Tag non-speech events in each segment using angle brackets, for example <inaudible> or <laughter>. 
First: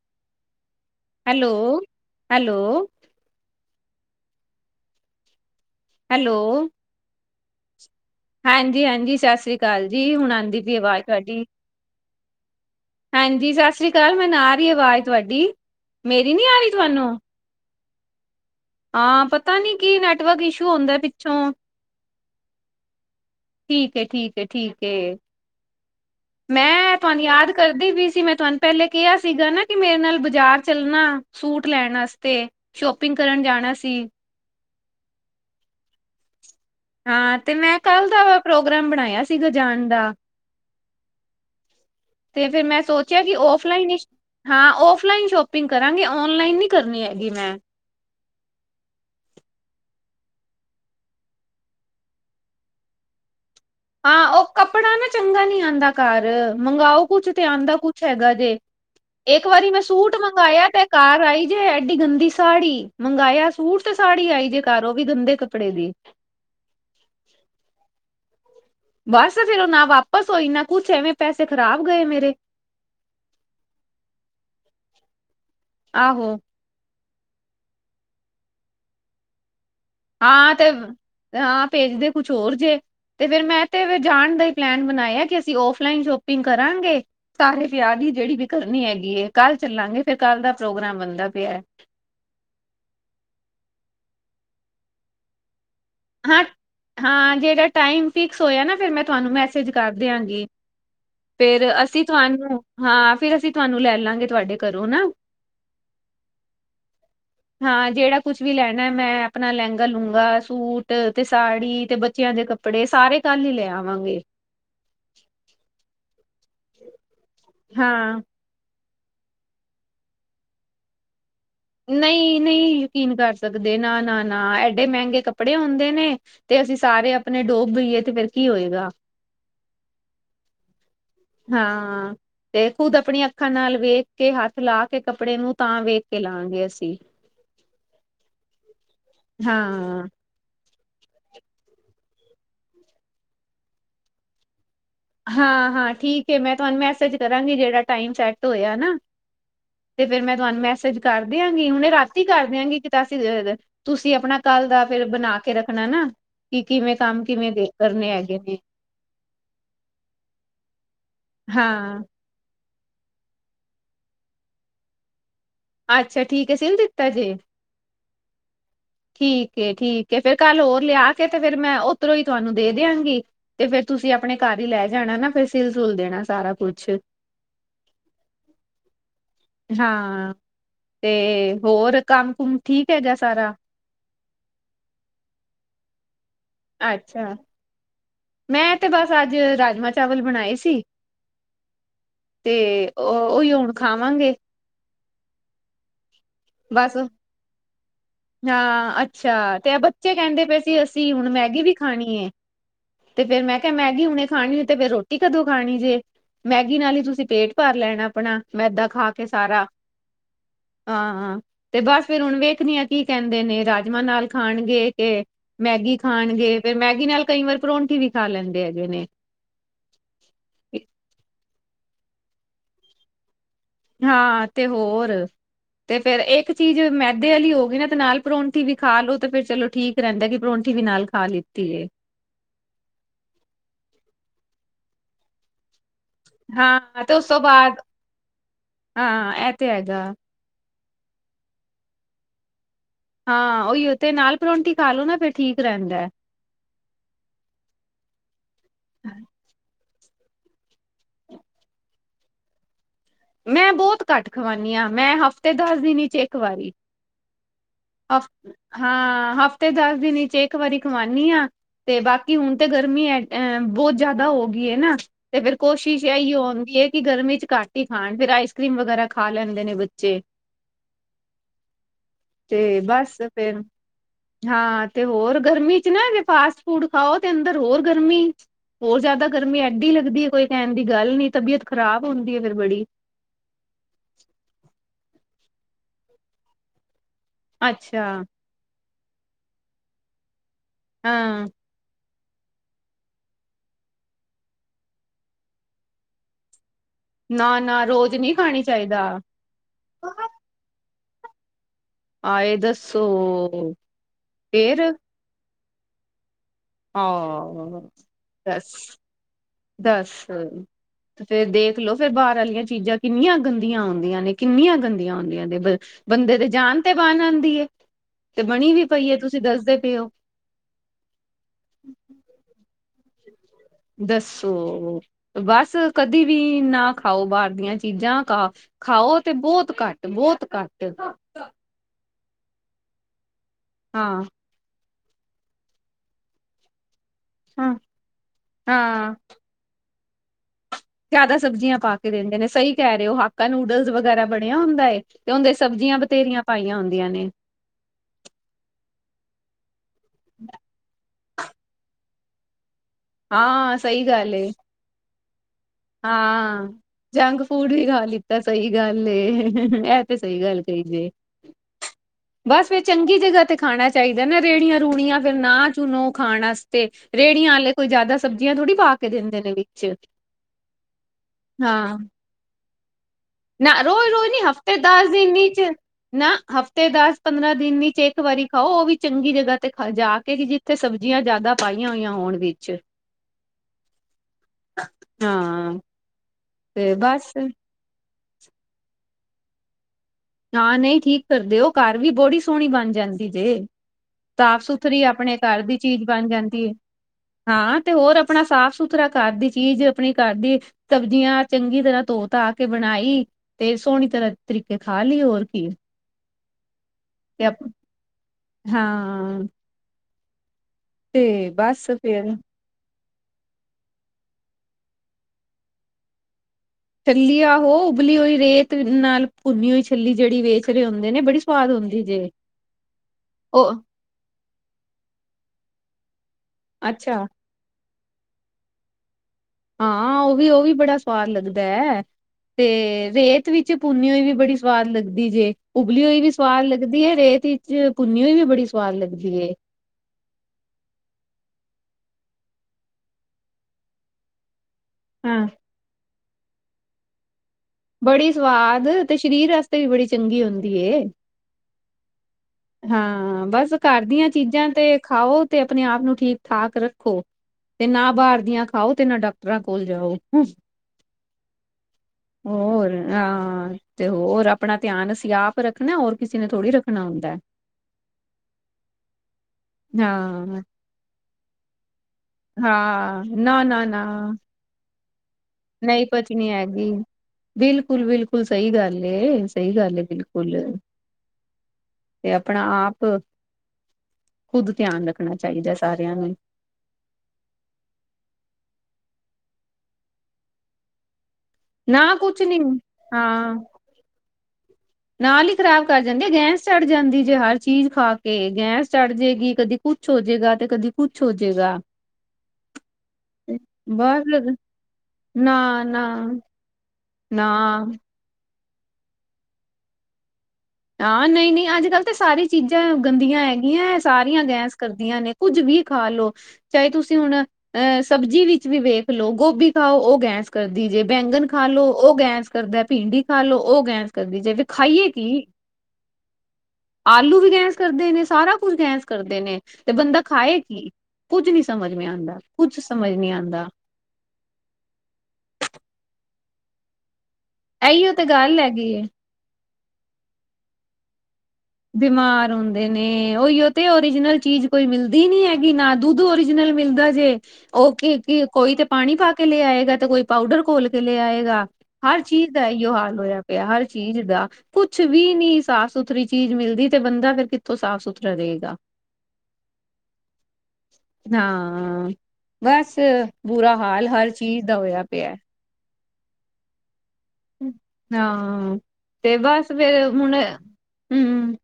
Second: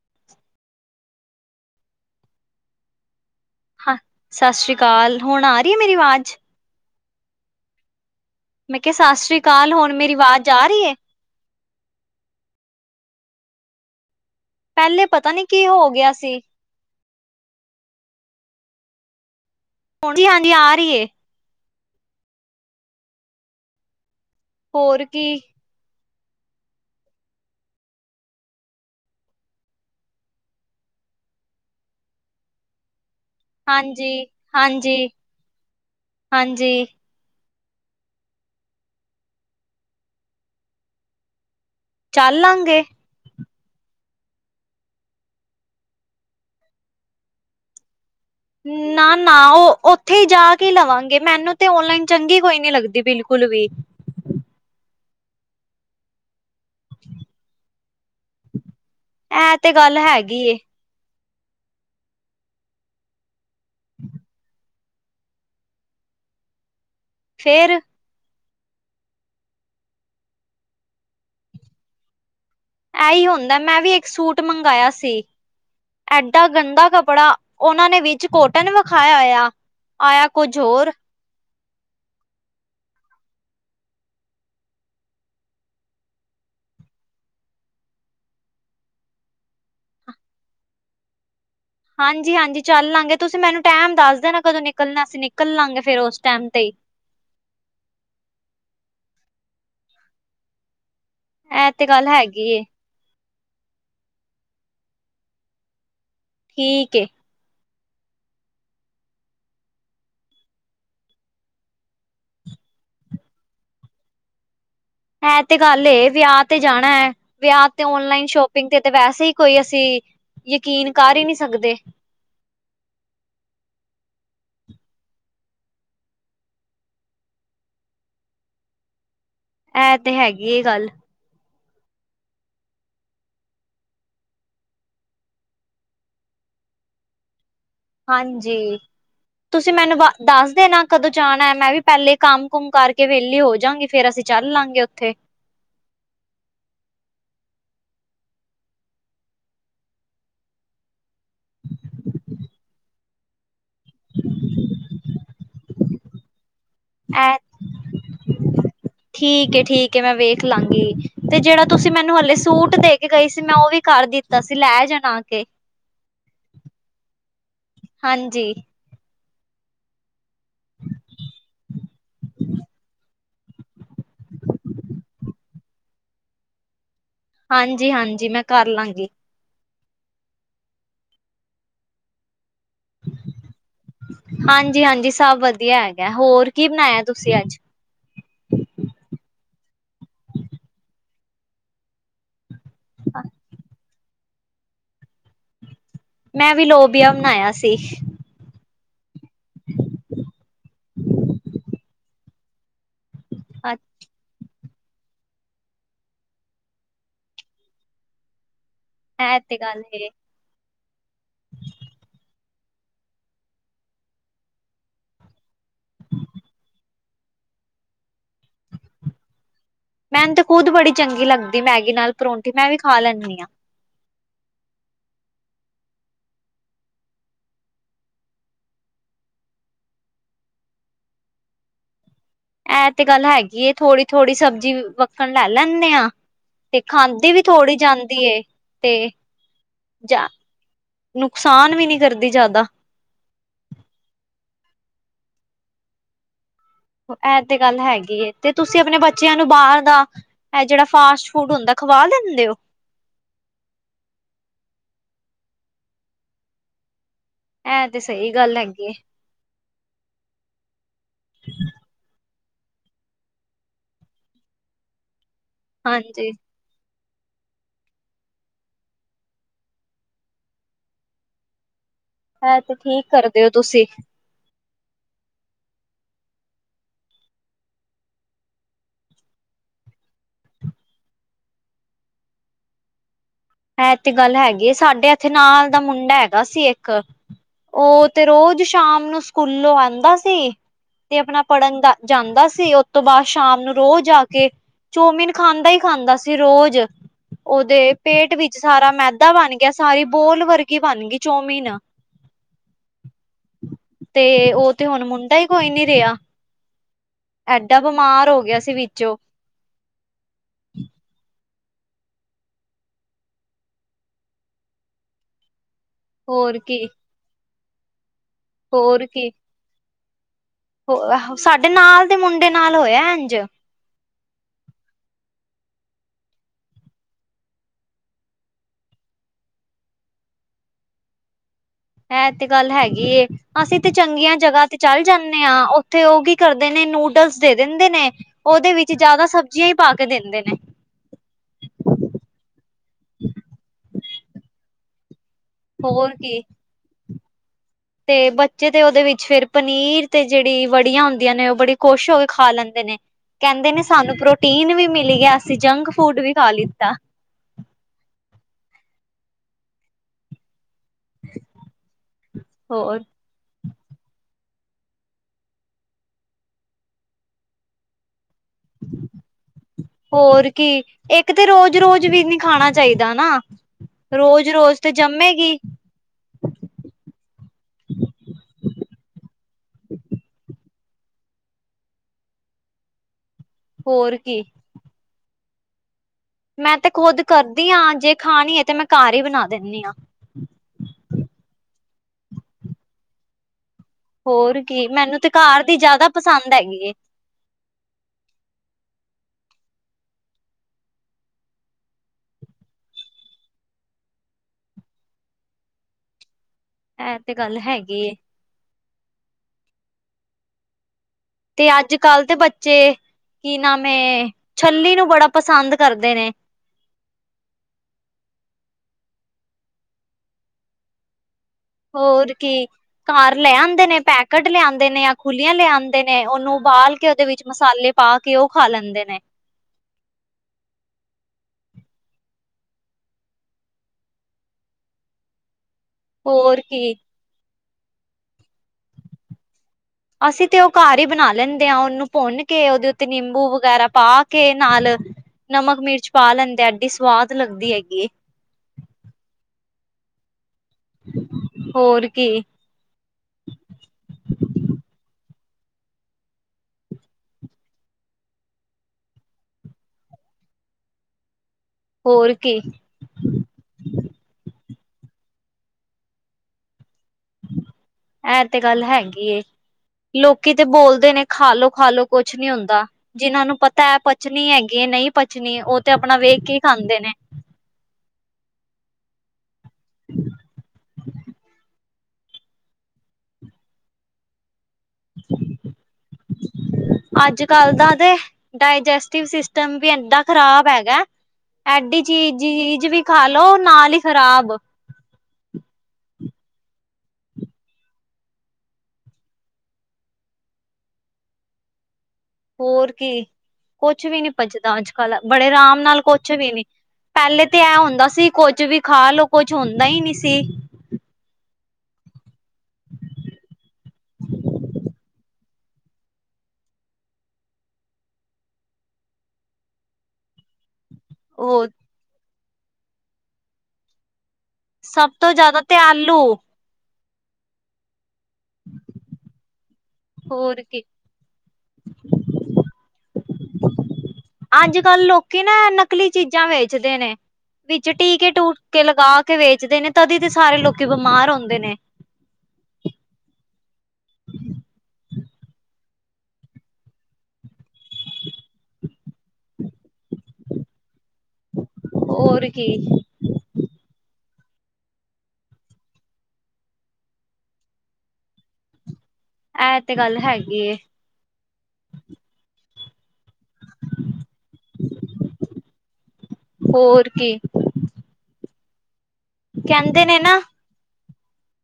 <inaudible> Hello, hello ਹਾਂ, ਸਾਸਰੀ ਕਾਲ, ਹੁਣ ਆ ਰੀ ਹੈ ਮੇਰੀ ਹੈਲੋ ਆਵਾਜ਼। ਮੈਂ ਹਾਂਜੀ- ਕਿਹਾ ਹਾਂਜੀ ਸਤਿ ਸ੍ਰੀ ਸਾਸਰੀ ਅਕਾਲ ਕਾਲ ਜੀ, ਮੇਰੀ ਹੁਣ ਆਵਾਜ਼ ਆਉਂਦੀ ਆ ਪਈ ਰਹੀ ਹੈ ਆਵਾਜ਼ ਤਾਡੀ। ਹਾਂਜੀ, ਸਾਸਰੀ ਕਾਲ, ਹੁਣ ਆ ਰਹੀ ਆਵਾਜ਼ ਪਹਿਲੇ ਪਤਾ ਨੀ ਤੁਹਾਡੀ, ਕੀ ਹੋ ਗਿਆ ਮੇਰੀ ਸੀ ਨੀ ਆ ਰਹੀ ਤੁਹਾਨੂੰ। ਆਂ, ਪਤਾ ਨੀ ਕੀ ਹਾਂਜੀ ਨੈਟਵਰਕ ਹਾਂਜੀ ਇਸ਼ੂ ਆ ਰਹੀ ਹੁੰਦਾ ਏ ਪਿੱਛੋਂ। ਠੀਕ ਹੈ, ਠੀਕ ਹੈ, ਠੀਕ ਹੋਰ ਏ ਕੀ ਮੈਂ ਤੁਹਾਨੂੰ ਯਾਦ ਕਰਦੀ ਪਈ ਸੀ, ਮੈਂ ਤੁਹਾਨੂੰ ਪਹਿਲੇ ਕਿਹਾ ਸੀਗਾ ਨਾ ਕਿ ਮੇਰੇ ਨਾਲ ਬਾਜ਼ਾਰ ਚੱਲਣਾ ਸੂਟ ਲੈਣ ਆਸਤੇ। ਸ਼ੋਪਿੰਗ ਕਰਨ ਜਾਣ ਹਾਂਜੀ- ਹਾਂਜੀ, ਹਾਂਜੀ ਹਾਂ, ਤੇ ਮੈਂ ਕੱਲ੍ਹ ਦਾ ਪ੍ਰੋਗਰਾਮ ਬਣਾਇਆ ਸੀਗਾ ਜਾਣ ਦਾ। ਚੱਲ ਤੇ ਫੇਰ ਮੈਂ ਲਾਂਗੇ ਸੋਚ ਸੋਚਿਆ ਕਿ ਔਫਲਾਈਨ ਵਿੱਚ, ਹਾਂ ਔਫਲਾਈਨ ਸ਼ੋਪਿੰਗ ਕਰਾਂਗੇ ਔਨਲਾਈਨ ਨੀ ਕਰਨੀ ਹੈਗੀ ਮੈਂ। ਨਾ- ਨਾ ਉਹ ਉੱਥੇ ਹੀ ਜਾ ਕੇ ਲਵਾਂਗੇ, ਮੈਨੂੰ ਤੇ ਔਨਲਾਈਨ ਚੰਗੀ ਕੋਈ ਨੀ ਲੱਗਦੀ ਬਿਲਕੁਲ ਵੀ। ਹਾਂ ਉਹ ਕੱਪੜਾ ਨਾ ਚੰਗਾ ਨੀ ਹੁੰਦਾ, ਘਰ ਮੰਗਵਾਓ ਕੁਛ ਤੇ ਆਂਦਾ ਕੁਛ ਹੈਗਾ ਜੇ, ਇੱਕ ਇਹ ਵਰੀ ਤੇ ਮੈਂ ਗੱਲ ਸੂਟ ਹੈਗੀ ਏ ਮੰਗਵਾਇਆ ਤੇ ਘਰ ਆਈ ਜੇ ਐਡੀ ਗੰਦੀ ਸਾੜੀ, ਮੰਗਾਇਆ ਸੂਟ ਤੇ ਸਾੜੀ ਆਈ ਜੇ। ਪਰ ਉਹ ਵੀ ਗੰਦੇ ਕੱਪੜੇ ਦੀ। ਫੇਰ ਬਸ ਫੇਰ ਉਹ ਨਾ ਵਾਪਸ ਹੋਈ, ਨਾ ਕੁਛ ਐਵੇਂ ਪੈਸੇ ਖ਼ਰਾਬ ਗਏ ਮੇਰੇ। ਐਹੀ ਹੁੰਦਾ, ਮੈਂ ਵੀ ਇੱਕ ਸੂਟ ਮੰਗਾਇਆ ਸੀ, ਆਹੋ ਐਡਾ ਗੰਦਾ ਕੱਪ ਬੜਾ, ਉਹਨਾਂ ਨੇ ਵਿੱਚ ਕੋਟਨ ਵਿਖਾਇਆ ਹੋਇਆ। ਆਇਆ ਹਾਂ ਕੁੱਝ ਤੇ, ਹੋਰ ਹਾਂ ਭੇਜਦੇ ਕੁਛ ਹੋਰ ਜੇ। ਤੇ ਫਿਰ ਮੈਂ ਤੇ ਜਾਣ ਦਾ ਈ ਪਲੈਨ ਬਣਾਇਐ ਕਿ ਅਸੀਂ ਔਫਲਾਈਨ ਸ਼ੋਪਿੰਗ ਕਰਾਂਗੇ। ਸਾਰੇ ਵਿਆਹ ਦੀ ਜਿਹੜੀ ਵੀ ਕਰਨੀ ਹੈਗੀ ਏ ਕੱਲ੍ਹ ਚੱਲਾਂਗੇ ਫੇਰ ਕੱਲ ਦਾ ਪ੍ਰੋਗਰਾਮ ਬਣਦਾ ਪਿਐ। ਹਾਂਜੀ ਹਾਂਜੀ, ਚੱਲ ਲਾਂਗੇ ਤੁਸੀਂ ਮੈਨੂੰ ਟੈਮ ਦੱਸ ਦੇਣਾ ਕਦੋਂ ਨਿਕਲਣੈ, ਅਸੀਂ ਨਿਕਲ ਲਾਂਗੇ ਫੇਰ ਉਸ ਹਾਂ ਟੈਮ ਤੇ। ਹਾਂ ਜਿਹੜਾ ਟਾਈਮ ਫਿਕਸ ਹੋਇਆ ਨਾ ਫਿਰ ਮੈਂ ਤੁਹਾਨੂੰ ਮੈਸੇਜ ਕਰ ਦਿਆਂਗੀ। ਫੇਰ ਐ ਤੇ ਅਸੀਂ ਗੱਲ ਹੈਗੀ ਤੁਹਾਨੂੰ, ਏ ਹਾਂ ਫਿਰ ਅਸੀਂ ਤੁਹਾਨੂੰ ਲੈ ਲਵਾਂਗੇ ਤੁਹਾਡੇ ਘਰੋਂ ਨਾ। ਠੀਕ ਏ। ਹਾਂ ਜਿਹੜਾ ਕੁਛ ਵੀ ਲੈਣੈ ਆਪਣਾ ਲਹਿੰਗਾ -ਲੂੰਗਾ ਸੂਟ ਤੇ ਸਾੜੀ ਤੇ ਬੱਚਿਆਂ ਦੇ ਕੱਪੜੇ ਸਾਰੇ ਕੱਲ੍ਹ ਈ ਲੈ ਆਵਾਂਗੇ। ਇਹ ਤੇ ਗੱਲ ਏ ਵਿਆਹ ਤੇ ਜਾਣੈ ਵਿਆਹ ਤੇ ਹਾਂ ਔਨਲਾਈਨ ਸ਼ੋਪ ਪਿੰਗ ਤੇ ਤੇ ਵੈਸੇ ਹੀ ਕੋਈ ਅਸੀਂ ਯਕੀਨ ਕਰ ਈ ਨੀ ਸਕਦੇ। ਨਈ -ਨਈ ਯਕੀਨ ਕਰ ਸਕਦੇ ਨਾ -ਨਾ -ਨਾ ਐਡੇ ਮਹਿੰਗੇ ਕੱਪੜੇ ਹੁੰਦੇ ਨੇ। ਤੇ ਅਸੀਂ ਸਾਰੇ ਆਪਣੇ ਡੋਬ ਦਈਏ ਤੇ ਫਿਰ ਕੀ ਹੋਏਗਾ। ਇਹ ਤੇ ਹੈਗੀ ਇਹ ਗੱਲ ਹਾਂ ਤੇ ਖੁਦ ਆਪਣੀਆਂ ਅੱਖਾਂ ਨਾਲ ਵੇਖ ਕੇ, ਹੱਥ ਲਾ ਕੇ ਕੱਪੜੇ ਨੂੰ ਤਾਂ ਵੇਖ ਕੇ ਲਾਂਗੇ ਅਸੀਂ ਹ <inaudible> ਹਾਂਜੀ, ਤੁਸੀਂ ਮੈਨੂੰ ਦੱਸ ਦੇਣਾ ਕਦੋਂ ਜਾਣੈ, ਮੈਂ ਵੀ ਪਹਿਲੇ ਕੰਮ -ਕੁਮ ਕਰਕੇ ਵਿਹਲੀ ਹੋ ਜਾਂਗੀ, ਫੇਰ ਅਸੀਂ ਚੱਲ ਲਾਂਗੇ ਉੱਥੇ ਹਾਂ- ਹਾਂ ਠੀਕ ਏ ਮੈਂ ਤੁਹਾਨੂੰ ਮੈਸੇਜ ਕਰਾਂਗੀ ਜਿਹੜਾ ਟਾਈਮ ਸੈੱਟ ਹੋਇਆ ਨਾ ਤੇ ਫਿਰ ਮੈਂ ਤੁਹਾਨੂੰ ਮੈਸੇਜ ਕਰ ਦਿਆਂਗੀ ਹੁਣੇ ਰਾਤੀ ਕਰ ਦਿਆਂਗੀ ਕਿ ਤਾਂ ਅਸੀ ਤੁਸੀਂ ਆਪਣਾ ਕੱਲ ਦਾ ਫਿਰ ਬਣਾ ਕੇ ਰੱਖਣਾ ਨਾ ਕਿ ਕਿਵੇਂ ਕੰਮ ਐ ਕਿਵੇਂ ਦੇ ਕਰਨੇ ਹੈਗੇ ਨੇ। ਠੀਕ ਏ -ਠੀਕ ਏ, ਮੈਂ ਵੇਖ ਲਾਂਗੀ, ਤੇ ਜਿਹੜਾ ਤੁਸੀਂ ਹਾਂ ਮੈਨੂੰ ਹਲੇੇ ਸੂਟ ਦੇ ਕੇ ਗਏ ਸੀ ਮੈਂ ਉਹ ਵੀ ਕਰ ਦਿੱਤਾ ਸੀ ਲੈ ਜਾਣਾ ਆ ਕੇ। ਅੱਛਾ ਠੀਕ ਏ, ਸਿਲ ਦਿੱਤਾ ਜੇ ਹਾਂਜੀ ਠੀਕ ਏ ਠੀਕ ਏ, ਫੇਰ ਕੱਲ ਹੋਰ ਲਿਆ ਕੇ ਤੇ ਫੇਰ ਮੈਂ ਉਧਰੋਂ ਹੀ ਤੁਹਾਨੂੰ ਦੇ ਦਿਆਂਗੀ। ਤੇ ਫਿਰ ਤੁਸੀਂ ਆਪਣੇ ਘਰ ਹੀ ਲੈ ਜਾਣਾ ਨਾ ਫਿਰ ਸਿਲ- ਸੁਲ ਦੇਣਾ ਸਾਰਾ ਕੁਛ ਹਾਂਜੀ -ਹਾਂਜੀ ਮੈਂ ਕਰ ਲਾਂਗੀ। ਹਾਂ, ਤੇ ਹੋਰ ਕੰਮ -ਕੁਮ ਠੀਕ ਹੈਗਾ ਸਾਰਾ ਹਾਂਜੀ -ਹਾਂਜੀ, ਸਭ ਵਧੀਆ ਹੈਗੈ, ਹੋਰ ਕੀ ਬਣਾਇਆ ਅੱਛਾ ਤੁਸੀਂ ਅੱਜ ਮੈਂ ਤੇ ਬਸ ਅੱਜ ਰਾਜਮਾਂਹ ਚਾਵਲ ਬਣਾਏ ਸੀ। ਤੇ ਉਹ ਉਹੀਓ ਹੁਣ ਖਾਵਾਂਗੇ। ਮੈਂ ਵੀ ਬਸ ਲੋਬੀਆ ਬਨਾਇਆ ਸੀ। ਹਾਂ, ਅੱਛਾ, ਤੇ ਇਹ ਬੱਚੇ ਕਹਿੰਦੇ ਪਏ ਸੀ ਅਸੀਂ ਹੁਣ ਮੈਗੀ ਵੀ ਖਾਣੀ ਏ। ਤੇ ਫੇਰ ਮੈਂ ਕਿਹਾ ਮੈਗੀ ਹੁਣੇ ਖਾਣੀ ਤੇ ਫੇਰ ਰੋਟੀ ਟ ਕਦੋਂ ਖਾਣੀ ਜੇ, ਮੈਗੀ ਨਾਲ ਹੀ ਤੁਸੀਂ ਪੇਟ ਭਰ ਲੈਣੈ ਆਪਣਾ ਮੈਦਾ ਖਾ ਕੇ ਇਹ ਤੇ ਸਾਰਾ, ਗੱਲ ਏ। ਆਂ। ਤੇ ਬਸ ਫਿਰ ਹੁਣ ਵੇਖਦੀ ਆ ਕੀ ਕਹਿੰਦੇ ਨੇ ਰਾਜਮਾਂਹ ਨਾਲ ਖਾਣਗੇ ਕਿ ਮੈਗੀ ਖਾਣਗੇ ਫੇਰ ਮੈਗੀ ਨਾਲ ਕਈ ਵਾਰ ਪਰੌਂਠੀ ਵੀ ਖਾ ਲੈਂਦੇ ਹੈਗੇ ਨੇ। ਮੈਨੂੰ ਤਾਂ ਖੁਦ ਬੜੀ ਚੰਗੀ ਲੱਗਦੀ ਮੈਂਗੀ ਨਾਲ ਪਰੋਂਠੀ ਮੈਂ ਵੀ ਖਾ ਲੈਂਨੀ ਆਂ। ਹਾਂ ਤੇ ਹੋਰ ਤੇ ਫੇਰ ਇੱਕ ਚੀਜ਼ ਮੈਦੇ ਵਾਲੀ ਹੋ ਗਈ ਨਾ ਤੇ ਨਾਲ ਪਰੌਂਠੀ ਵੀ ਖਾ ਲੋ ਤੇ ਫੇਰ ਚਲੋ ਠੀਕ ਰਹਿੰਦੈ ਕਿ ਪਰੌਂਠੀ ਵੀ ਨਾਲ ਖਾ ਲਿੱਤੀ ਏ। ਐਂ ਤੇ ਗੱਲ ਹੈਗੀ ਥੋੜ੍ਹੀ- ਥੋੜ੍ਹੀ ਸਬਜ਼ੀ ਵੱਕਣ ਲੈ ਲੈਂਨੇ ਆਂ। ਤੇ ਹਾਂ ਉਸ ਖਾਂਦੀ ਤੋਂ ਵੀ ਥੋੜ੍ਹੀ ਬਾਅਦ ਜਾਂਦੀ ਏ ਤੇ ਹਾਂ ਇਹ ਤੇ ਹੈਗਾ ਜਾ ਨੁਕਸਾਨ ਵੀ ਨੀ ਕਰਦੀ ਜਾਦਾ ਹਾਂ, ਉਈ ਓ ਤੇ ਨਾਲ ਪਰੌਂਠੀ ਖਾ ਲੋ ਨਾ ਫੇਰ ਠੀਕ ਰੈਂਦੈ। ਐ ਤੇ ਗੱਲ ਹੈਗੀ ਏ ਤੇ ਤੁਸੀਂ ਆਪਣੇ ਬੱਚਿਆਂ ਨੂੰ ਬਾਰ ਦਾ ਏ ਜੇੜਾ ਫਾਸਟ ਫੂਡ ਹੁੰਦੈ ਖਵਾ ਲੈਂਦੇ ਓ। ਮੈਂ ਬੋਤ ਕੱਟ ਖਵਾਨੀ ਆਂ, ਮੈਂ ਹਫਤੇ ਦਸ ਦੇਨ ਈਚ ਏਕ ਵਾਰੀ ਇਹ ਤੇ ਹਫ, ਸਹੀ ਗੱਲ ਹੈਗੀ ਏ। ਹਾਂ ਹਫ਼ਤੇ ਦਸ ਦਿਨ ਏਚ ਏਕ ਵਾਰੀ ਖਵਾਨੀ ਆਂ। ਤੇ ਬਾਕੀ ਹੁਣ ਤੇ ਗਰਮੀ ਅ ਬੋਤ ਜਾਦਾ ਹੋ ਗਈ ਐ ਨਾ ਤੇ ਫੇਰ ਕੋਸ਼ਿਸ਼ ਹਾਂਜੀ। ਐਈ ਓ ਉਂਦੀ ਐ ਕਿ ਗਰਮੀ 'ਚ ਘੱਟ ਈ ਖਾਣ ਫੇਰ ਆਈਸਕ੍ਰੀਮ ਵਗੈਰਾ ਖਾ ਲੈਂਦੇ ਨੇ ਬੱਚੇ ਤੇ ਇਹ ਠੀਕ ਬੱਸ ਕਰਦੇ ਹੋ ਫੇਰ ਤੁਸੀਂ ਹਾਂ ਤੇ ਹੋਰ ਗਰਮੀ 'ਚ ਨਾ ਜੇ ਫਾਸਟ ਫੂਡ ਖਾਓ ਤੇ ਅੰਦਰ ਔਰ ਗਰਮੀ ਹੋਰ ਜਾਦਾ ਗਰਮੀ ਐਡੀ ਲੱਗਦੀ ਏ ਕੋਈ ਕੈਣ ਦੀ ਗਲ ਨੀ ਤਬੀਅਤ ਖਰਾਬ ਉਂਦੀ ਏ ਫਿਰ ਬੜੀ ਐ ਤੇ ਗੱਲ ਹੈਗੀ ਏ, ਸਾਡੇ ਇੱਥੇ ਨਾਲ ਦਾ ਮੁੰਡਾ ਐਗਾ ਸੀ ਇੱਕ ਅੱਛਾ ਓ ਤੇ ਰੋਜ ਸ਼ਾਮ ਨੂੰ ਸਕੂਲੋਂ ਆਂਦਾ ਸੀ ਤੇ ਆਪਣਾ ਹਾਂ ਪੜ੍ਹਨ ਦਾ ਜਾਂਦਾ ਸੀ, ਓਸ ਤੋਂ ਬਾਅਦ ਸ਼ਾਮ ਨੂੰ ਰੋਜ ਆ ਕੇ ਚੌਮਿਨ ਖਾਂਦਾ ਈ ਖਾਂਦਾ ਸੀ ਰੋਜ ਨਾ ਨਾ ਰੋਜ ਪੇਟ ਵਿੱਚ ਸਾਰਾ ਮੈਦਾ ਬਣ ਗਿਆ ਸਾਰੀ ਬੋਲ ਵਰਗੀ ਬਨ ਗੀ ਚੋਮੀਨ ਆਏ ਦੱਸੋ ਤੇ ਓ ਤੇ ਫੇਰ ਹੁਣ ਮੁੰਡਾ ਈ ਕੋਈ ਨੀ ਰਿਆ। ਹਾ ਐਡਾ ਬਿਮਾਰ ਹੋ ਗਿਆ ਸੀ ਵਿੱਚੋਂ ਦੱਸ ਤੇ ਫੇਰ ਦੇਕਲੋ ਫੇਰ ਬਾਰ ਆਲੀਆਂ ਚੀਜ਼ਾਂ ਕਿੰਨੀਆਂ ਗੰਦੀਆਂ ਉਂਦੀਆਂ ਨੇ ਕਿੰਨੀਆਂ ਗੰਦੀਆਂ ਉਂਦੀਆਂ ਨੇ ਬੰਦੇ ਦੀ ਹੋਰ ਜਾਨ ਕੀ ਤੇ ਬਨ ਆਂਦੀ ਏ ਤੇ ਬਨੀ ਵੀ ਹੋਰ ਪਈ ਏ ਕੀ ਤੁਸੀਂ ਦੱਸਦੇ ਪੇ ਓ। ਸਾਡੇ ਨਾਲ ਦੇ ਮੁੰਡੇ ਨਾਲ ਓਇਐ ਇੰਜ ਦੱਸੋ ਬਸ ਕਦੀ ਵੀ ਨਾ ਖਾਓ ਬਾਰ ਦੀਆਂ ਚੀਜਾਂ ਖਾ ਖਾਓ ਤੇ ਬੋਤ ਕੱਟ ਬੋਤ ਕੱਟ ਐ ਤੇ ਗੱਲ ਹੈਗੀ ਏ ਅਸੀਂ ਤੇ ਹਾਂ ਚੰਗੀਆਂ ਜਗਾ ਤੇ ਚਲ ਜਾਂਨੇ ਆਂ, ਉੱਥੇ ਓ ਕੀ ਕਰਦੇ ਨੇ ਨੂਡਲਸ ਦੇ ਹਾਂ ਦਿੰਦੇ ਨੇ ਓਦੇ ਵਿੱਚ ਹਾਂ ਜਿਆਦਾ ਸਬਜ਼ ਜੀਆਂ ਈ ਪਾ ਕੇ ਦਿੰਦੇ ਨੇ। ਜਾਦਾ ਸਬਜ਼ੀਆਂ ਪਾ ਕੇ ਦਿੰਦੇ ਨੇ ਸਈ ਕੈ ਰੇ ਓ ਹਾਕਾ ਨੂਡਲਸ ਵਗੈਰਾ ਬਣਿਆ ਹੁੰਦਾ ਏ ਤੇ ਉਂਦੇ 'ਚ ਸਬਜ਼ੀਆਂ ਹੋਰ ਕੀ ਬਤੇਰੀਆਂ ਪਾਈਆਂ ਹੁੰਦੀਆਂ ਨੇ ਤੇ ਬੱਚੇ ਤੇ ਓਦੇ ਵਿੱਚ ਫੇਰ ਪਨੀਰ ਤੇ ਜੇੜੀ ਵੜੀਆਂ ਉਂਦੀਆਂ ਨੇ ਓ ਬੜੀ ਖੁਸ਼ ਹੋ ਕੇ ਖਾ ਲੈਂਦੇ ਨੇ। ਕੈਂਦੇ ਹਾਂ ਨੇ ਸਹੀ ਸਾਨੂੰ ਗੱਲ ਏ ਪ੍ਰੋਟੀਨ ਵੀ ਮਿਲ ਗਿਆ ਅਸੀਂ ਜੰਗ ਹਾਂ ਜੰਕ ਫੂਡ ਵੀ ਖਾ ਲੀਤਾ ਸਈ ਗੱਲ ਏ ਇਹ ਤੇ ਸਈ ਗੱਲ ਕਹੀ ਜੇ। ਬੱਸ ਫੇ ਹੋਰ ਚੰਗੀ ਜਗ੍ਹਾ ਤੇ ਖਾਣਾ ਚਾਹੀਦੈ ਨਾ ਰੇੜੀਆਂ-ਰੂੜੀਆਂ ਫੇਰ ਨਾ ਚੁਨੋ ਖਾਣ ਆਸਤੇ। ਰੇੜੀਆਂ ਆਲੇ ਕੋਈ ਜਾਦਾ ਸਬਜ਼ੀਆਂ ਥੋੜ੍ਹੀ ਪਾ ਕੇ ਦਿੰਦੇ ਨੇ ਵਿੱਚ ਹੋਰ ਕੀ ਏਕ ਤੇ ਹਾਂ ਰੋਜ-ਰੋਜ ਵੀ ਨੀ ਖਾਣਾ ਚਾਹੀਦਾ ਨਾ। ਨਾ ਰੋਜ-ਰੋਜ ਨੀ ਰੋਜ਼ ਹਫ਼ਤੇ ਰੋਜ਼ ਤੇ ਦੱਸ ਦਿਨ ਜੰਮੇਗੀ ਈਚ ਨਾ ਹਫਤੇ ਦਸ ਪੰਦਰਾਂ ਦਿਨ ਈਚ ਇੱਕ ਵਾਰੀ ਖਾਓ ਓ ਵੀ ਚੰਗੀ ਜਗਾ ਤੇ ਖ ਜਾ ਕੇ ਕੀ ਜੀ ਤੇ ਸਬਜ਼ੀਆਂ ਜਾਦਾ ਪਾਈਆਂ ਓਈਆਂ ਹੋਣ ਵਿੱਚ ਹੋਰ ਕੀ। ਹਾਂ। ਮੈਂ ਤੇ ਖੁਦ ਕਰਦੀ ਆਂ, ਜੇ ਖਾਨੀ ਏ ਤੇ ਮੈਂ ਘਰ ਈ ਬਨਾ ਦੇਨੀ ਆਂ। ਹਾਂ ਨਈ ਠੀਕ ਕਰਦੇ ਓ ਘਰ ਵੀ ਬੜੀ ਸੋਨੀ ਬਨ ਜਾਂਦੀ ਜੇ। ਹੋਰ ਸਾਫ਼ ਕੀ ਸੁਥਰੀ ਮੈਨੂੰ ਤੇ ਅਪਣੇ ਘਰ ਦੀ ਚੀਜ਼ ਜ਼ਿਆਦਾ ਬਣ ਪਸੰਦ ਜਾਂਦੀ ਏ। ਹੈਗੀ ਹਾਂ ਤੇ ਹੋਰ ਅਪਣਾ ਸਾਫ ਸੁਥਰਾ ਘਰ ਦੀ ਚੀਜ਼ ਅਪਣੀ ਘਰ ਦੀ ਸਬਜ਼ੀਆਂ ਚੰਗੀ ਤਰ੍ਹਾਂ ਧੋ ਧਾ ਕੇ ਬਣਾਈ ਤੇ ਸੋਣੀ ਤਰ੍ਹਾਂ ਤਰੀਕੇ ਖਾ ਲੀ ਹੋਰ ਕੀ। ਐ ਤੇ ਗੱਲ ਹੈਗੀ ਏ। ਹਾਂ। ਤੇ ਬਸ ਅੱਜ ਕੱਲ ਤੇ ਫੇਰ ਬੱਚੇ ਕੀ ਨਾਮ ਏ ਛੱਲੀ ਨੂੰ ਬੜਾ ਪਸੰਦ ਕਰਦੇ ਨੇ। ਛੱਲੀ ਆਹੋ ਉਬਲੀ ਹੋਈ ਰੇਤ ਨਾਲ ਭੁੰਨੀ ਹੋਈ ਛੱਲੀ ਜੇੜੀ ਵੇਚ ਰੇ ਹੁੰਦੇ ਨੇ ਬੜੀ ਸਵਾਦ ਹੁੰਦੀ ਜੇ ਹੋਰ ਕੀ, ਘਰ ਲੈ ਉਹ ਆਂਦੇ ਨੇ ਪੈਕਟ ਲੈ ਆਂਦੇ ਨੇ ਯਾਂ ਖੁੱਲੀਆਂ ਲੈ ਆਂਦੇ ਨੇ ਓਨੂੰ ਉਬਾਲ ਕੇ ਅੱਛਾ ਓਦੇ ਵਿੱਚ ਮਸਾਲੇ ਪਾ ਕੇ ਓ ਖਾ ਲੈਂਦੇ ਨੇ। ਹਾਂ ਓ ਵੀ ਓ ਵੀ ਬੜਾ ਸਵਾਦ ਲੱਗਦਾ ਏ ਤੇ ਰੇਤ ਵਿੱਚ ਪੁੰਨੀ ਹੋਈ ਵੀ ਬੜੀ ਸਵਾਦ ਲੱਗਦੀ ਜੇ ਉਬਲੀ ਹੋਈ ਵੀ ਹੋਰ ਸਵਾਦ ਕੀ ਲੱਗਦੀ ਏ ਰੇਤ ਵਿਚ ਭੁੰਨੀ ਹੋਈ ਵੀ ਬੜੀ ਸਵਾਦ ਲੱਗਦੀ ਏ। ਅਸੀਂ ਤੇ ਓ ਘਰ ਈ ਬਨਾ ਲੈਂਨੇ ਆਂ। ਓਨੂੰ ਭੁੰਨ ਕੇ ਓਦੇ ਉੱਤੇ ਨਿੰਬੂ ਵਗੈਰਾ ਪਾ ਕੇ ਕੇ ਨਾਲ ਹਾਂ। ਨਮਕ, ਮਿਰਚ ਪਾ ਲੈਂਦੇ ਆ ਐਡੀ ਸਵਾਦ ਲੱਗਦੀ ਹੈਗੀ ਏ ਬੜੀ ਸਵਾਦ ਤੇ ਸ਼ਰੀਰ ਵਾਸਤੇ ਵੀ ਬੜੀ ਚੰਗੀ ਹੁੰਦੀ ਏ। ਹੋਰ ਕੀ। ਹਾਂ ਬਸ ਘਰ ਦੀਆਂ ਚੀਜ਼ਾਂ ਤੇ ਖਾਓ ਤੇ ਅਪਨੇ ਆਪ ਨੂੰ ਠੀਕ ਠਾਕ ਰੱਖੋ। ਤੇ ਨਾ ਬਾਰ ਦੀਆਂ ਖਾਓ ਤੇ ਨਾ ਡਾਕਟਰਾਂ ਕੋਲ ਜਾਓ। ਹੋਰ ਹਾਂ ਤੇ ਹੋਰ ਅਪਣਾ ਧੇਆਨ ਅਸੀ ਆਪ ਰੱਖਣਾ ਹੋਰ ਕਿਸੇ ਨੇ ਥੋੜ੍ਹੀ ਰੱਖਣਾ ਹੁੰਦਾ ਐ। ਐ ਤੇ ਗੱਲ ਹੈਗੀ ਏ। ਲੋਕੀ ਹਾਂ। ਤੇ ਬੋਲਦੇ ਨੇ ਖਾ ਲੋੋ ਖਾ ਲੋ। ਕੁੱਛ ਨੀ ਹੁੰਦਾ। ਹਾਂ ਜਿਨਾਂ ਨੂੰ ਨਾ ਨਾ ਪਤਾ ਐ ਨਾ ਪਚਨੀ ਹੈਗੀ ਏ ਨਈ ਪੱਚਨੀ। ਓ ਤੇ ਅਪਣਾ ਵੇਖ ਕੇ ਈ ਖਾਂਦੇ ਨੇ ਬਿਲਕੁਲ -ਬਿਲਕੁਲ ਸਈ ਗੱਲ ਏ ਸਈ ਗੱਲ ਏ ਬਿਲਕੁਲ। ਤੇ ਅਪਣਾ ਆਪ ਖ਼ੁਦ ਧੇਆਨ ਰੱਖਣਾ ਚਾਈਦਾ ਸਾਰੇਆਂ ਨੂੰਈ। ਅੱਜ-ਕੱਲ ਦਾ ਤੇ ਡਾਇਜੈਸਟਿਵ ਸਿਸਟਮ ਵੀ ਏਡਾ ਖ਼ਰਾਬ ਹੈਗਾ ਐ। ਐਡੀ ਨਾ ਕੁਛ ਨੀ ਚੀਜ਼ੀਜ਼ ਵੀ ਖਾ ਹਾਂ। ਲੋੋ ਨਾਲ ਈ ਖਰਾਬ। ਨਾਲ ਈ ਖਰਾਬ ਕਰ ਜਾਂਦੀ ਐ। ਗੈਂਸ ਚੜ੍ਹ ਜਾਂਦੀ ਜੇ ਹਰ ਚੀਜ਼ ਖਾ ਕੇ ਗੈਸ ਚੜ ਜਾਏਗੀ ਕਦੀ ਕੁੱਛ ਹੋਜੇਗਾ ਤੇ ਕਦੀ ਕੁਛ ਹੋਜੇਗਾ। ਹੋਰ ਕੀ ਕੁੱਛ ਵੀ ਨੀ ਬਸ ਪੱਚਦਾ ਅੱਜ-ਕੱਲ ਬੜੇ ਰਾਮ ਨਾਲ ਨਾ-ਨਾ, ਕੁੱਛ ਵੀ ਨੀ ਨਾ ਪੈਲੇ ਤੇ ਐ ਨਾ ਹੋਂਦਾ ਸੀ ਕੁਛ ਵੀ ਖਾ ਲੋ ਕੁੱਛ ਹੋਂਦਾ ਈ ਨੀ ਸੀ ਹਾਂ, ਨੀਂ ਨੀ ਅੱਜ-ਕੱਲ ਤਾਂ ਸਾਰੀ ਚੀਜਾਂ ਗੰਦੀਆਂ ਹੈਗੀਆਂ ਸਾਰੀਆਂ ਗੈਂਸ ਕਰਦੀਆਂ ਨੇ। ਕੁੱਝ ਵੀ ਖਾ ਲੋ ਚਾਏ ਤੁਸੀ ਹੁਣ ਅ ਸਬਜ਼ੀ ਵਿੱਚ ਵੀ ਵੇਖ ਲੋ ਗੋਭੀ ਖਾਓ ਓ ਗੈਸ ਕਰਦੀ ਜੇ, ਬੈਂਗਣ ਖਾ ਉਹ ਲੋ, ਓ ਗੈਸ ਕਰਦੈ ਭਿੰਡੀ ਖਾ ਲੋ ਓ ਗੈਸ ਕਰਦੀ ਜੇ ਖਾਈਏ ਸਭ ਕੀ ਤੋਂ ਜਾਦਾ ਤੇ ਆਲੂ ਆਲੂ ਵੀ ਗੈਸ ਕਰਦੇ ਨੇ ਸਾਰਾ ਕੁਝ ਗੈਸ ਕਰਦੇ ਨੇ ਤੇ ਬੰਦਾ ਖਾਏ ਕੀ। ਕੁੱਝ ਨੀ ਸਮਝ ਮੇ ਆਂਦਾ। ਕੁੱਛ ਸਮਝ ਨੀ ਆਂਦਾ। ਅੱਜ-ਕੱਲ ਲੋਕੀ ਨਾ ਨਕਲੀ ਚੀਜਾਂ ਵੇਚਦੇ ਨੇ ਵਿੱਚ ਇਹੀਓ ਤੇ ਟੀਕੇ ਗੱਲ ਟੂਕੇ ਹੈਗੀ ਏ ਲਗਾ ਤੇ ਵੇਚਦੇ ਨੇ ਤਦੀ ਤੇ ਸਾਰੇ ਲੋਕੀ ਬਮਾਰ ਹੁੰਂਦੇ ਨੇ ਬਿਮਾਰ ਹੁੰਦੇ ਨੇ। ਓਈਓ ਤੇ ਓਰੀਜਨਲ ਚੀਜ ਕੋਈ ਮਿਲਦੀ ਨੀ ਹੈਗੀ ਨਾ ਦੁੱਧ ਓਰੀਜਨਲ ਮਿਲਦਾ ਜੇ ਉਹ ਕਿ-ਕੀ ਕੋਈ ਤੇ ਪਾਨੀ ਪਾ ਕੇ ਲੈ ਆਏਗਾ ਤੇ ਕੋਈ ਪਾਊਡਰ ਘੋਲ ਕੇ ਲੈ ਆਏਗਾ ਹਰ ਹੋਰ ਚੀਜ਼ ਕੀ ਦਾ ਇਹੋ ਹਾਲ ਹੋਇਆ ਪੇਆ ਹਰ ਚੀਜ਼ ਦਾ ਕੁੱਛ ਵੀ ਨੀ ਸਾਫ਼ ਸੁਥਰੀ ਚੀਜ਼ ਮਿਲਦੀ ਤੇ ਬੰਦਾ ਫਿਰ ਕਿੱਥੋਂ ਸਾਫ਼ ਸੁਥਰਾ ਰਹੇਗਾ ਐ ਤੇ ਗੱਲ ਹੈਗੀ ਏ ਹਾਂ ਬਸ ਬੁਰਾ ਹਾਲ ਹਰ ਚੀਜ਼ ਦਾ ਹੋਇਆ ਪੇਆ ਹੋਰ ਕੀ ਹਾਂ ਤੇ ਬਸ ਫੇਰ ਕਹਿੰਦੇ ਹੁਣ ਹਮ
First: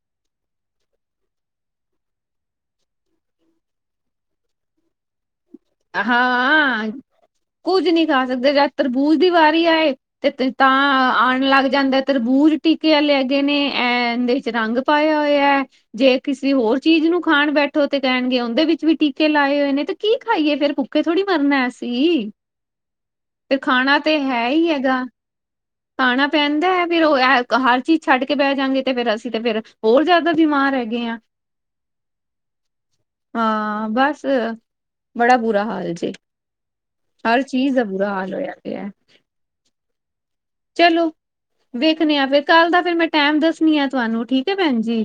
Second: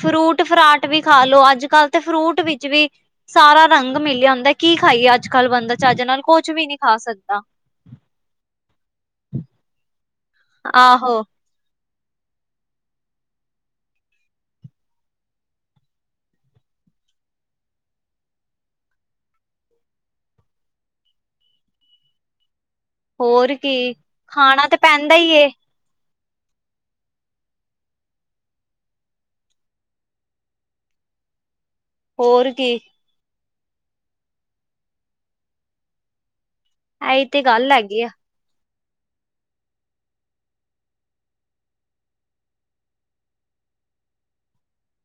ਫਰੂਟ-ਫਰਾਟ ਵੀ ਖਾ ਲੋੋ ਅੱਜ-ਕੱਲ੍ਹ ਤੇ ਫਰੂਟ ਵਿੱਚ ਵੀ ਸਾਰਾ ਰੰਗ ਮਿਲਿਆ ਹੁੰਦਾ ਏ ਕੀ ਖਾਈਏ ਅੱਜ-ਕੱਲ੍ਹ ਬੰਦਾ ਚੱਜ ਨਾਲ ਕੁਛ ਵੀ ਨੀ ਹਾਂ ਖਾ ਸਕਦਾ। ਕੁੱਝ ਨਹੀ ਖਾ ਸਕਦੇ ਜਾ ਤਰਬੂਜ ਦੀ ਵਾਰੀ ਆਏ ਤੇ ਤਾਂ ਆਹੋ ਆਣ ਲੱਗ ਜਾਂਦਾ ਤਰਬੂਜ ਟੀਕੇ ਵਾਲੇ ਹੈਗੇ ਨੇ ਇਹਦੇ ਚ ਰੰਗ ਪਾਇਆ ਹੋਇਆ ਏ ਜੇ ਕਿਸੇ ਹੋਰ ਚੀਜ਼ ਨੂੰ ਖਾਨ ਬੈਠੋ ਤੇ ਕਹਿਨਗੇ ਉਹਦੇ ਵਿੱਚ ਵੀ ਟੀਕੇ ਲਾਏ ਹੋਏ ਨੇ ਤੇ ਕੀ ਖਾਈਏ ਫੇਰ ਭੁੱਖੇ ਥੋੜੀ ਮਰਨਾ ਅਸੀਂ ਹੋਰ ਤੇ ਕੀ ਖਾਨਾ ਤੇ ਹੈ ਖਾਣਾ ਹੀ ਤੇ ਹੈਗਾ। ਪੈਂਦਾ ਈ ਏ ਖਾਨਾ ਪੈਂਦਾ ਐ ਫਿਰ ਉਹ ਹਰ ਚੀਜ਼ ਛੱਡ ਕੇ ਬਹਿ ਜਾਂਗੇ ਤੇ ਫਰ ਅਸੀਂ ਤੇ ਫੇਰ ਹੋਰ ਜ਼ਿਆਦਾ ਬਿਮਾਰ ਹੈਗੇ ਆ ਹੋਰ ਕੀ ਹਾਂ ਬੱਸ। ਬੜਾ ਬੁਰਾ ਹਾਲ ਜੇ, ਇਹੀ ਤੇ ਹਰ ਗੱਲ ਚੀਜ਼ ਦਾ ਹੈਗੀ ਆ। ਬੁਰਾ ਹਾਲ ਹੋਇਆ ਪੇਆ ਚਲੋ, ਵੇਖਨੇ ਆ ਫਿਰ ਕੱਲ ਦਾ ਫਿਰ ਮੈਂ ਟੈਮ ਦੱਸਣੀ ਆ ਤੁਹਾਨੂੰ ਠੀਕ ਹੈ ਪੈਣ ਜੀ।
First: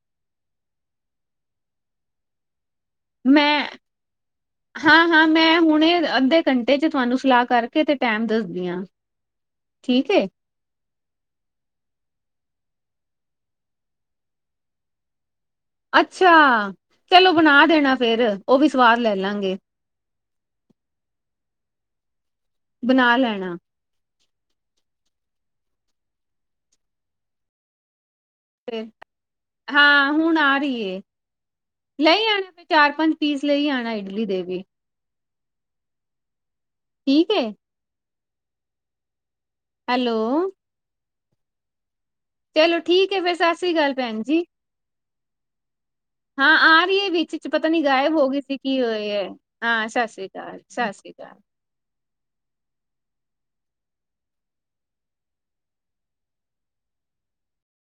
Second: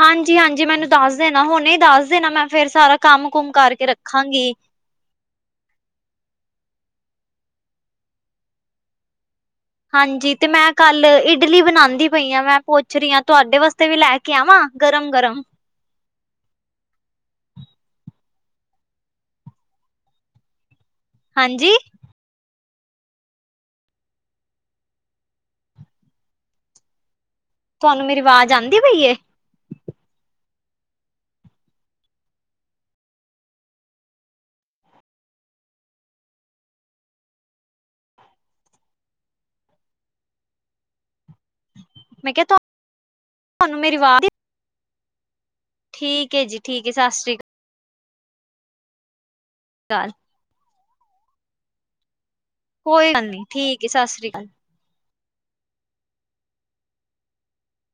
ਹਾਂਜੀ-ਹਾਂਜੀ ਮੈਨੂੰ ਦੱਸ ਦੇਨਾ ਹੁਣੇ ਦੱਸ ਦੇਨਾ ਮੈਂ ਫਿਰ ਸਾਰਾ ਕੰਮ-ਕੁਮ ਮੈਂ ਕਰਕੇ ਰੱਖਾਂਗੀ। ਹਾਂ-ਹਾਂ ਮੈਂ ਹੁਨੇ ਅੱਧੇ ਘੰਟੇ ਚ ਤੁਹਾਨੂੰ ਸਲਾਹ ਕਰਕੇ ਤੇ ਟੈਮ ਦੱਸਦੀ ਆ ਠੀਕ ਏ ਹਾਂਜੀ ਤੇ ਮੈਂ ਕੱਲ ਇਡਲੀ ਬਣਾੰਦੀ ਪਈ ਆ ਮੈਂ ਪੁੱਛ ਰਹੀ ਆ ਤੁਹਾਡੇ ਵਾਸਤੇ ਵੀ ਲੈ ਕੇ ਆਵਾਂ ਗਰਮ-ਗਰਮ ਅੱਛਾ, ਚਲੋ ਬਨਾ ਦੇਣਾ ਫੇਰ ਉਹ ਵੀ ਸਵਾਦ ਲੈ ਲਾਂਗੇ। ਹਾਂਜੀ। ਬਨਾ ਲੈਣਾ। ਤੁਹਾਨੂੰ ਮੇਰੀ ਆਵਾਜ਼ ਆੰਦੀ ਫੇਰ ਪਈ ਏ ਹਾਂ, ਹੁਣ ਆ ਰਹੀ ਏ ਲਈ ਆਨਾ ਅਪਨਾ ਚਾਰ ਪੰਜ ਪੀਸ ਲਈ ਆਨਾ ਇਡਲੀ ਦੇ ਠੀਕ ਏ। ਹੈਲੋ। ਮੈਂ ਕਿਹਾ ਚਲੋ ਠੀਕ ਏ, ਫੇਰ ਸਤਿ ਸ੍ਰੀ ਤੁਹਾਨੂੰ ਅਕਾਲ ਮੇਰੀ ਪੈਣ ਆਵਾਜ਼ ਜੀ ਠੀਕ ਏ ਹਾਂ ਜੀ ਆ ਠੀਕ ਰਹੀ ਏ ਸਤਿ ਸ੍ਰੀ ਵਿੱਚ ਚ ਪਤਾ ਨੀ ਗਾਇਬ ਹੋ ਗਈ ਸੀ, ਕੀ ਹੋਏਆ ਹਾਂ ਸਤਿ ਸ੍ਰੀ ਅਕਾਲ ਸਤਿ ਸ੍ਰੀ ਅਕਾਲ। ਕੋਈ ਗੱਲ ਨੀ, ਠੀਕ ਏ ਸਸਰੀ ਅਕਾਲ।